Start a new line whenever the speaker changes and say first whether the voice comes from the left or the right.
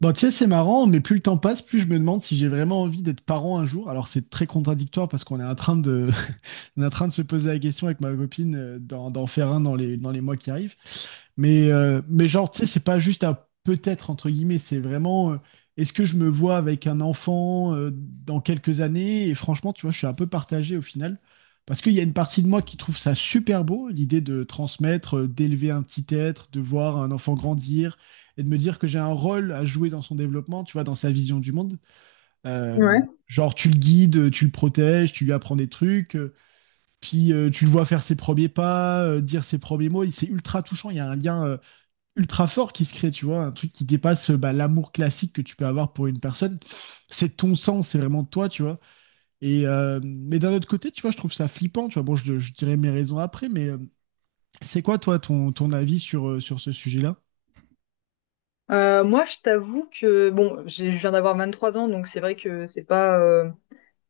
right: Bon, tu sais, c'est marrant, mais plus le temps passe, plus je me demande si j'ai vraiment envie d'être parent un jour. Alors, c'est très contradictoire parce qu'on est en train de, on est en train de se poser la question avec ma copine d'en faire un dans les mois qui arrivent. Mais genre, tu sais, c'est pas juste un peut-être, entre guillemets, c'est vraiment, est-ce que je me vois avec un enfant dans quelques années? Et franchement, tu vois, je suis un peu partagé au final, parce qu'il y a une partie de moi qui trouve ça super beau, l'idée de transmettre, d'élever un petit être, de voir un enfant grandir, et de me dire que j'ai un rôle à jouer dans son développement, tu vois, dans sa vision du monde. Euh,
left: Ouais.
right: genre, tu le guides, tu le protèges, tu lui apprends des trucs, puis tu le vois faire ses premiers pas, dire ses premiers mots, et c'est ultra touchant, il y a un lien ultra fort qui se crée, tu vois, un truc qui dépasse bah, l'amour classique que tu peux avoir pour une personne. C'est ton sang, c'est vraiment toi, tu vois. Mais d'un autre côté, tu vois, je trouve ça flippant, tu vois. Bon, je dirais mes raisons après, mais c'est quoi toi ton avis sur, sur ce sujet-là?
left: Moi, je t'avoue que bon, je viens d'avoir 23 ans, donc c'est vrai que c'est pas,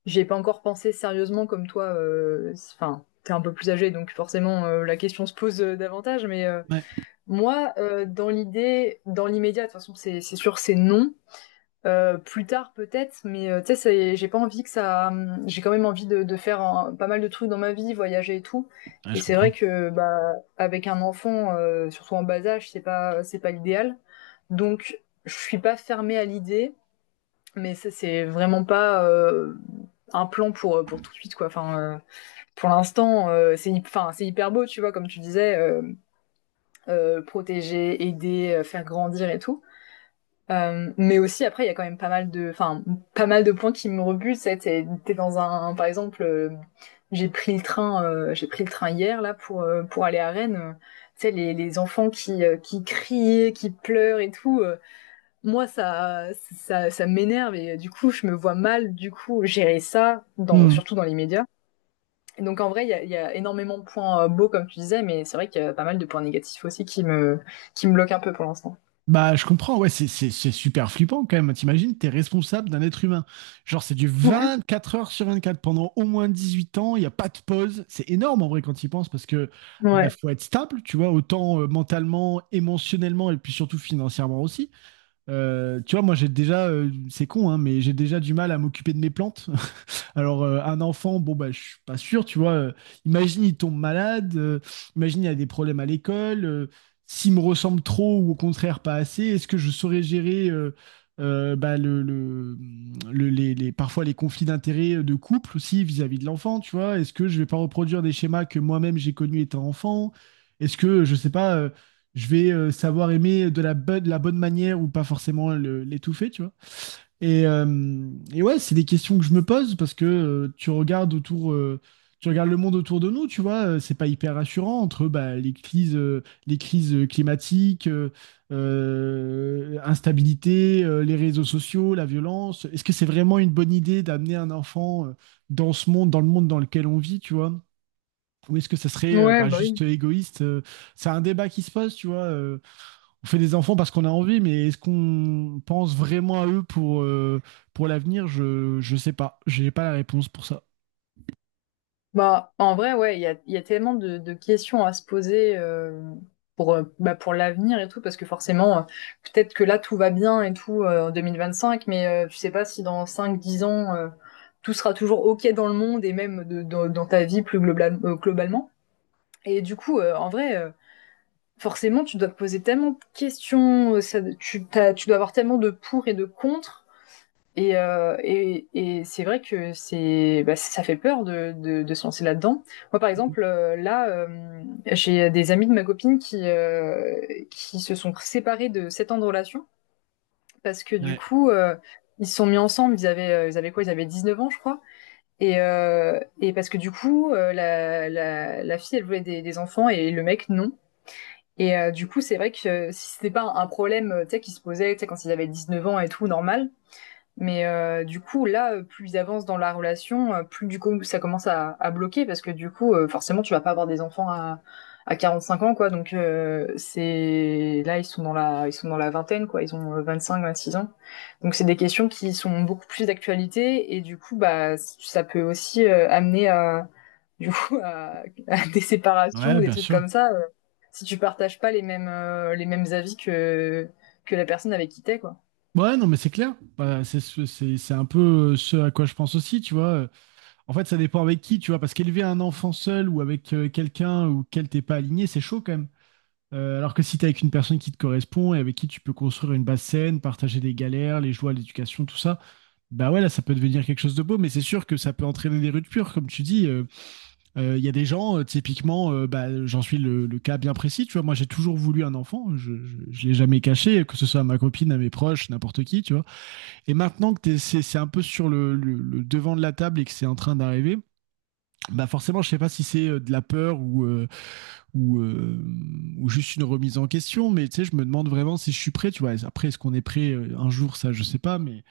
left: j'y ai pas encore pensé sérieusement comme toi. Enfin, t'es un peu plus âgé, donc forcément la question se pose davantage.
right: Ouais.
left: Moi, dans l'idée, dans l'immédiat, de toute façon, c'est sûr, c'est non. Plus tard peut-être, tu sais, j'ai pas envie que ça. J'ai quand même envie de faire pas mal de trucs dans ma vie, voyager et tout.
right: Ouais,
left: Et
right: je
left: c'est vrai
right: comprends.
left: que bah avec un enfant, surtout en bas âge, c'est pas l'idéal. Donc je suis pas fermée à l'idée, mais ça c'est vraiment pas un plan pour tout de suite quoi. Pour l'instant c'est c'est hyper beau tu vois comme tu disais protéger, aider, faire grandir et tout. Mais aussi après il y a quand même pas mal de points qui me rebutent. C'est T'es dans un, par exemple, j'ai pris le train hier là pour aller à Rennes. Tu sais les enfants qui crient, qui pleurent et tout, moi ça m'énerve, et du coup je me vois mal du coup gérer ça dans,
right: Hmm.
left: surtout dans les médias. Et donc en vrai il y a énormément de points beaux comme tu disais, mais c'est vrai qu'il y a pas mal de points négatifs aussi qui me bloquent un peu pour l'instant.
right: Bah, je comprends, ouais, c'est super flippant quand même. T'imagines, t'es responsable d'un être humain. Genre, c'est du 24 heures sur 24 pendant au moins 18 ans, il n'y a pas de pause. C'est énorme en vrai quand tu y penses parce que bah,
left: Ouais,
right: faut être stable, tu vois, autant mentalement, émotionnellement et puis surtout financièrement aussi. Tu vois, moi j'ai déjà, c'est con, hein, mais j'ai déjà du mal à m'occuper de mes plantes. Alors, un enfant, bon, bah, je suis pas sûr, tu vois. Imagine, il tombe malade, imagine, il a des problèmes à l'école, s'il me ressemble trop ou au contraire pas assez, est-ce que je saurais gérer euh, bah, le, le- parfois les conflits d'intérêts de couple aussi vis-à-vis de l'enfant, tu vois? Est-ce que je vais pas reproduire des schémas que moi-même j'ai connus étant enfant? Est-ce que, je sais pas, je vais savoir aimer de de la bonne manière ou pas forcément l'étouffer, tu vois? Et ouais, c'est des questions que je me pose parce que tu regardes autour, tu regardes le monde autour de nous, tu vois, c'est pas hyper rassurant entre bah, les crises climatiques, instabilité, les réseaux sociaux, la violence. Est-ce que c'est vraiment une bonne idée d'amener un enfant dans ce monde, dans le monde dans lequel on vit, tu vois? Ou est-ce que ça serait
left: ouais,
right: bah,
left: bah
right: juste
left: oui.
right: égoïste? C'est un débat qui se pose, tu vois. On fait des enfants parce qu'on a envie, mais est-ce qu'on pense vraiment à eux pour l'avenir? Je sais pas. J'ai pas la réponse pour ça.
left: Bah, en vrai, ouais, il y a tellement de questions à se poser, pour, bah, pour l'avenir et tout, parce que forcément, peut-être que là, tout va bien et tout en cinq, tu sais pas si dans cinq, 10 ans, tout sera toujours OK dans le monde, et même dans ta vie plus globalement. Et du coup, en vrai, forcément, tu dois te poser tellement de questions, tu dois avoir tellement de pour et de contre, et c'est vrai que c'est, bah, ça fait peur de se lancer là-dedans. Moi, par exemple, j'ai des amis de ma copine qui se sont séparés de 7 ans de relation, parce que du coup, ils se sont mis ensemble. Ils avaient quoi? Ils avaient 19 ans, je crois. Et parce que du coup, la fille, elle voulait des enfants, et le mec, non. Et du coup, c'est vrai que si c'était pas un problème tu sais, qui se posait, tu sais, quand ils avaient 19 ans et tout, normal, mais du coup, là, plus ils avancent dans la relation, plus du coup ça commence à bloquer parce que du coup, forcément, tu vas pas avoir des enfants à 45 ans, quoi. C'est là, ils sont dans ils sont dans la vingtaine, quoi. Ils ont 25, 26 ans. Donc c'est des questions qui sont beaucoup plus d'actualité, et du coup, bah, ça peut aussi amener à, du coup, à des séparations
right: Ouais,
left: ou des
right: bien
left: trucs
right: sûr.
left: comme ça, si tu partages pas les mêmes, les mêmes avis que la personne avec qui t'es, quoi.
right: Ouais, non, mais c'est clair. Bah, c'est un peu ce à quoi je pense aussi, tu vois. En fait, ça dépend avec qui, tu vois. Parce qu'élever un enfant seul ou avec quelqu'un auquel t'es pas aligné, c'est chaud quand même. Alors que si t'es avec une personne qui te correspond et avec qui tu peux construire une base saine, partager des galères, les joies, l'éducation, tout ça, bah ouais, là, ça peut devenir quelque chose de beau. Mais c'est sûr que ça peut entraîner des ruptures, comme tu dis. Il y a des gens, typiquement, bah, j'en suis le cas bien précis, tu vois, moi j'ai toujours voulu un enfant, je l'ai jamais caché, que ce soit à ma copine, à mes proches, n'importe qui, tu vois. Et maintenant que c'est un peu sur le devant de la table et que c'est en train d'arriver, bah forcément, je sais pas si c'est de la peur ou, euh, ou juste une remise en question, mais tu sais, je me demande vraiment si je suis prêt, tu vois. Après, est-ce qu'on est prêt un jour, ça, je sais pas, mais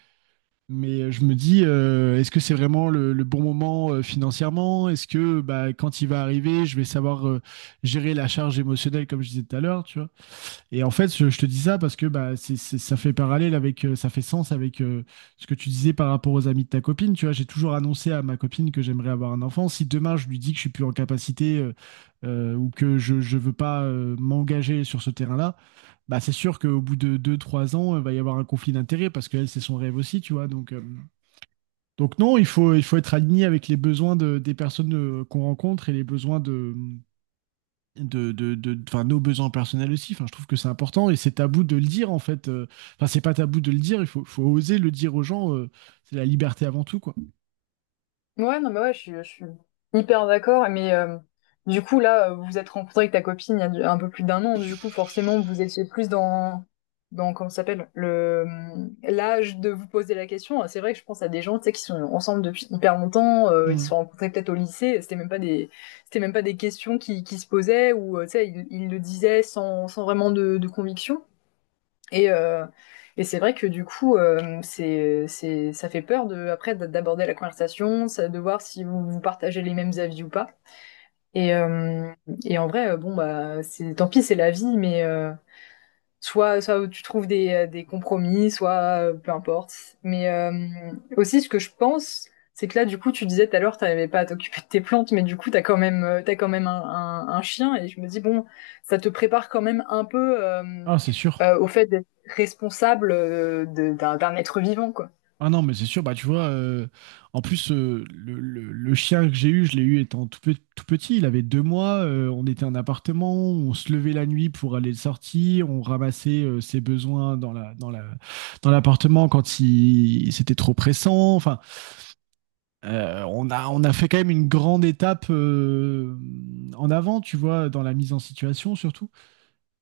right: mais euh, je me dis, est-ce que c'est vraiment le bon moment financièrement? Est-ce que bah, quand il va arriver, je vais savoir gérer la charge émotionnelle comme je disais tout à l'heure, tu vois? Et en fait, je te dis ça parce que bah, ça fait parallèle avec, ça fait sens avec ce que tu disais par rapport aux amis de ta copine, tu vois? J'ai toujours annoncé à ma copine que j'aimerais avoir un enfant. Si demain je lui dis que je suis plus en capacité ou que je ne veux pas m'engager sur ce terrain-là, bah, c'est sûr qu'au bout de deux, trois ans, il va y avoir un conflit d'intérêts parce qu'elle, c'est son rêve aussi, tu vois? Donc non, il faut être aligné avec les besoins des personnes qu'on rencontre et les besoins enfin, nos besoins personnels aussi. Enfin, je trouve que c'est important et c'est tabou de le dire en fait. Enfin, c'est pas tabou de le dire, faut oser le dire aux gens. C'est la liberté avant tout, quoi.
left: Ouais, non, mais ouais, je suis hyper d'accord. Du coup, là, vous vous êtes rencontré avec ta copine il y a un peu plus d'un an. Du coup, forcément, vous étiez plus dans, dans comment ça s'appelle, l'âge de vous poser la question. Ah, c'est vrai que je pense à des gens, tu sais, qui sont ensemble depuis hyper longtemps. Ils se
right: Mm.
left: sont rencontrés peut-être au lycée. C'était même pas des questions qui se posaient, ou, tu sais, ils le disaient sans vraiment de conviction. Et, euh, et c'est vrai que du coup, ça fait peur de, après d'aborder la conversation, de voir si vous, vous partagez les mêmes avis ou pas. Et, euh, et en vrai, bon, bah, c'est, tant pis, c'est la vie, soit, soit tu trouves des compromis, soit peu importe. Mais euh, Aussi, ce que je pense, c'est que là, du coup, tu disais tout à l'heure, t'arrivais pas à t'occuper de tes plantes, mais du coup, t'as quand même un chien, et je me dis, bon, ça te prépare quand même un peu
right: Ah, c'est sûr.
left: au fait d'être responsable d'un être vivant, quoi.
right: Ah non, mais c'est sûr, bah tu vois, en plus, le chien que j'ai eu, je l'ai eu étant tout petit, il avait deux mois, on était en appartement, on se levait la nuit pour aller le sortir, on ramassait ses besoins dans dans l'appartement quand il, c'était trop pressant, enfin, on a fait quand même une grande étape en avant, tu vois, dans la mise en situation surtout.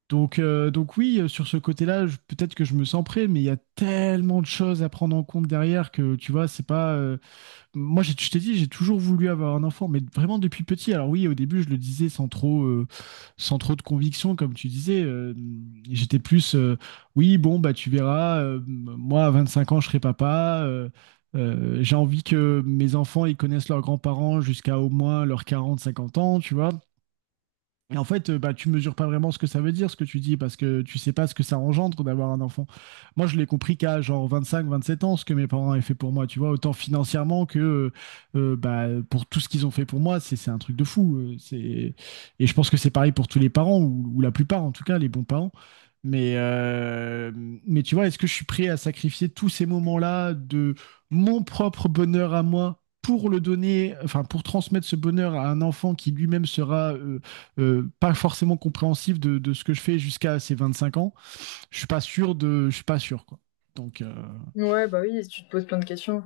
right: Donc oui, sur ce côté-là, peut-être que je me sens prêt, mais il y a tellement de choses à prendre en compte derrière que tu vois, c'est pas. Moi, je t'ai dit, j'ai toujours voulu avoir un enfant, mais vraiment depuis petit. Alors oui, au début, je le disais sans trop, sans trop de conviction, comme tu disais. J'étais plus, oui, bon, bah tu verras. Moi, à 25 ans, je serai papa. J'ai envie que mes enfants, ils connaissent leurs grands-parents jusqu'à au moins leurs 40, 50 ans, tu vois. Et en fait, bah, tu mesures pas vraiment ce que ça veut dire, ce que tu dis, parce que tu sais pas ce que ça engendre d'avoir un enfant. Moi, je l'ai compris qu'à genre vingt cinq vingt sept ans, ce que mes parents avaient fait pour moi, tu vois, autant financièrement que bah, pour tout ce qu'ils ont fait pour moi, c'est un truc de fou. C'est... Et je pense que c'est pareil pour tous les parents, ou la plupart en tout cas, les bons parents. Mais, euh, mais tu vois, est-ce que je suis prêt à sacrifier tous ces moments-là de mon propre bonheur à moi pour le donner, enfin pour transmettre ce bonheur à un enfant qui lui-même sera pas forcément compréhensif de ce que je fais jusqu'à ces 25 ans, je suis pas sûr de, je suis pas sûr quoi. Donc
left: Ouais, bah oui, tu te poses plein de questions.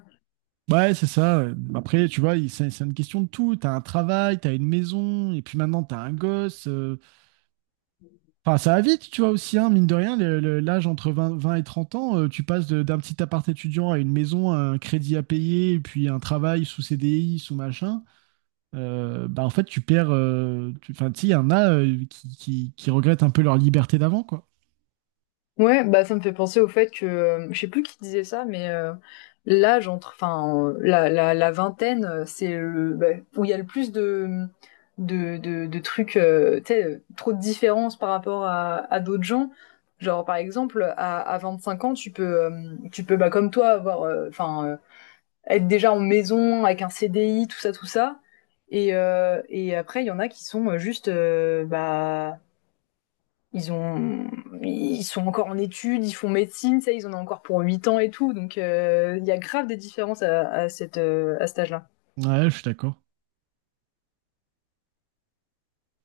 right: ouais, c'est ça. Après, tu vois, c'est une question de tout. T'as un travail, t'as une maison, et puis maintenant t'as un gosse. Enfin, ça va vite, tu vois aussi, hein, mine de rien, l'âge entre 20 20 et 30 ans, tu passes d'un petit appart étudiant à une maison, à un crédit à payer, et puis un travail sous CDI, sous machin. Bah en fait, tu perds. Enfin, tu sais, il y en a qui regrettent un peu leur liberté d'avant, quoi.
left: Ouais, bah ça me fait penser au fait que je sais plus qui disait ça, l'âge entre, la vingtaine, c'est le bah, où il y a le plus de de trucs, tu sais, trop de différences par rapport à d'autres gens. Genre par exemple, à 5 ans, tu peux bah comme toi avoir, être déjà en maison avec un CDI, tout ça, tout ça. Et après il y en a qui sont juste bah ils ont ils sont encore en études, ils font médecine, ça, ils en ont encore pour 8 ans et tout. Donc il Y a grave des différences à cette, à cet âge-là.
right: Ouais, je suis d'accord.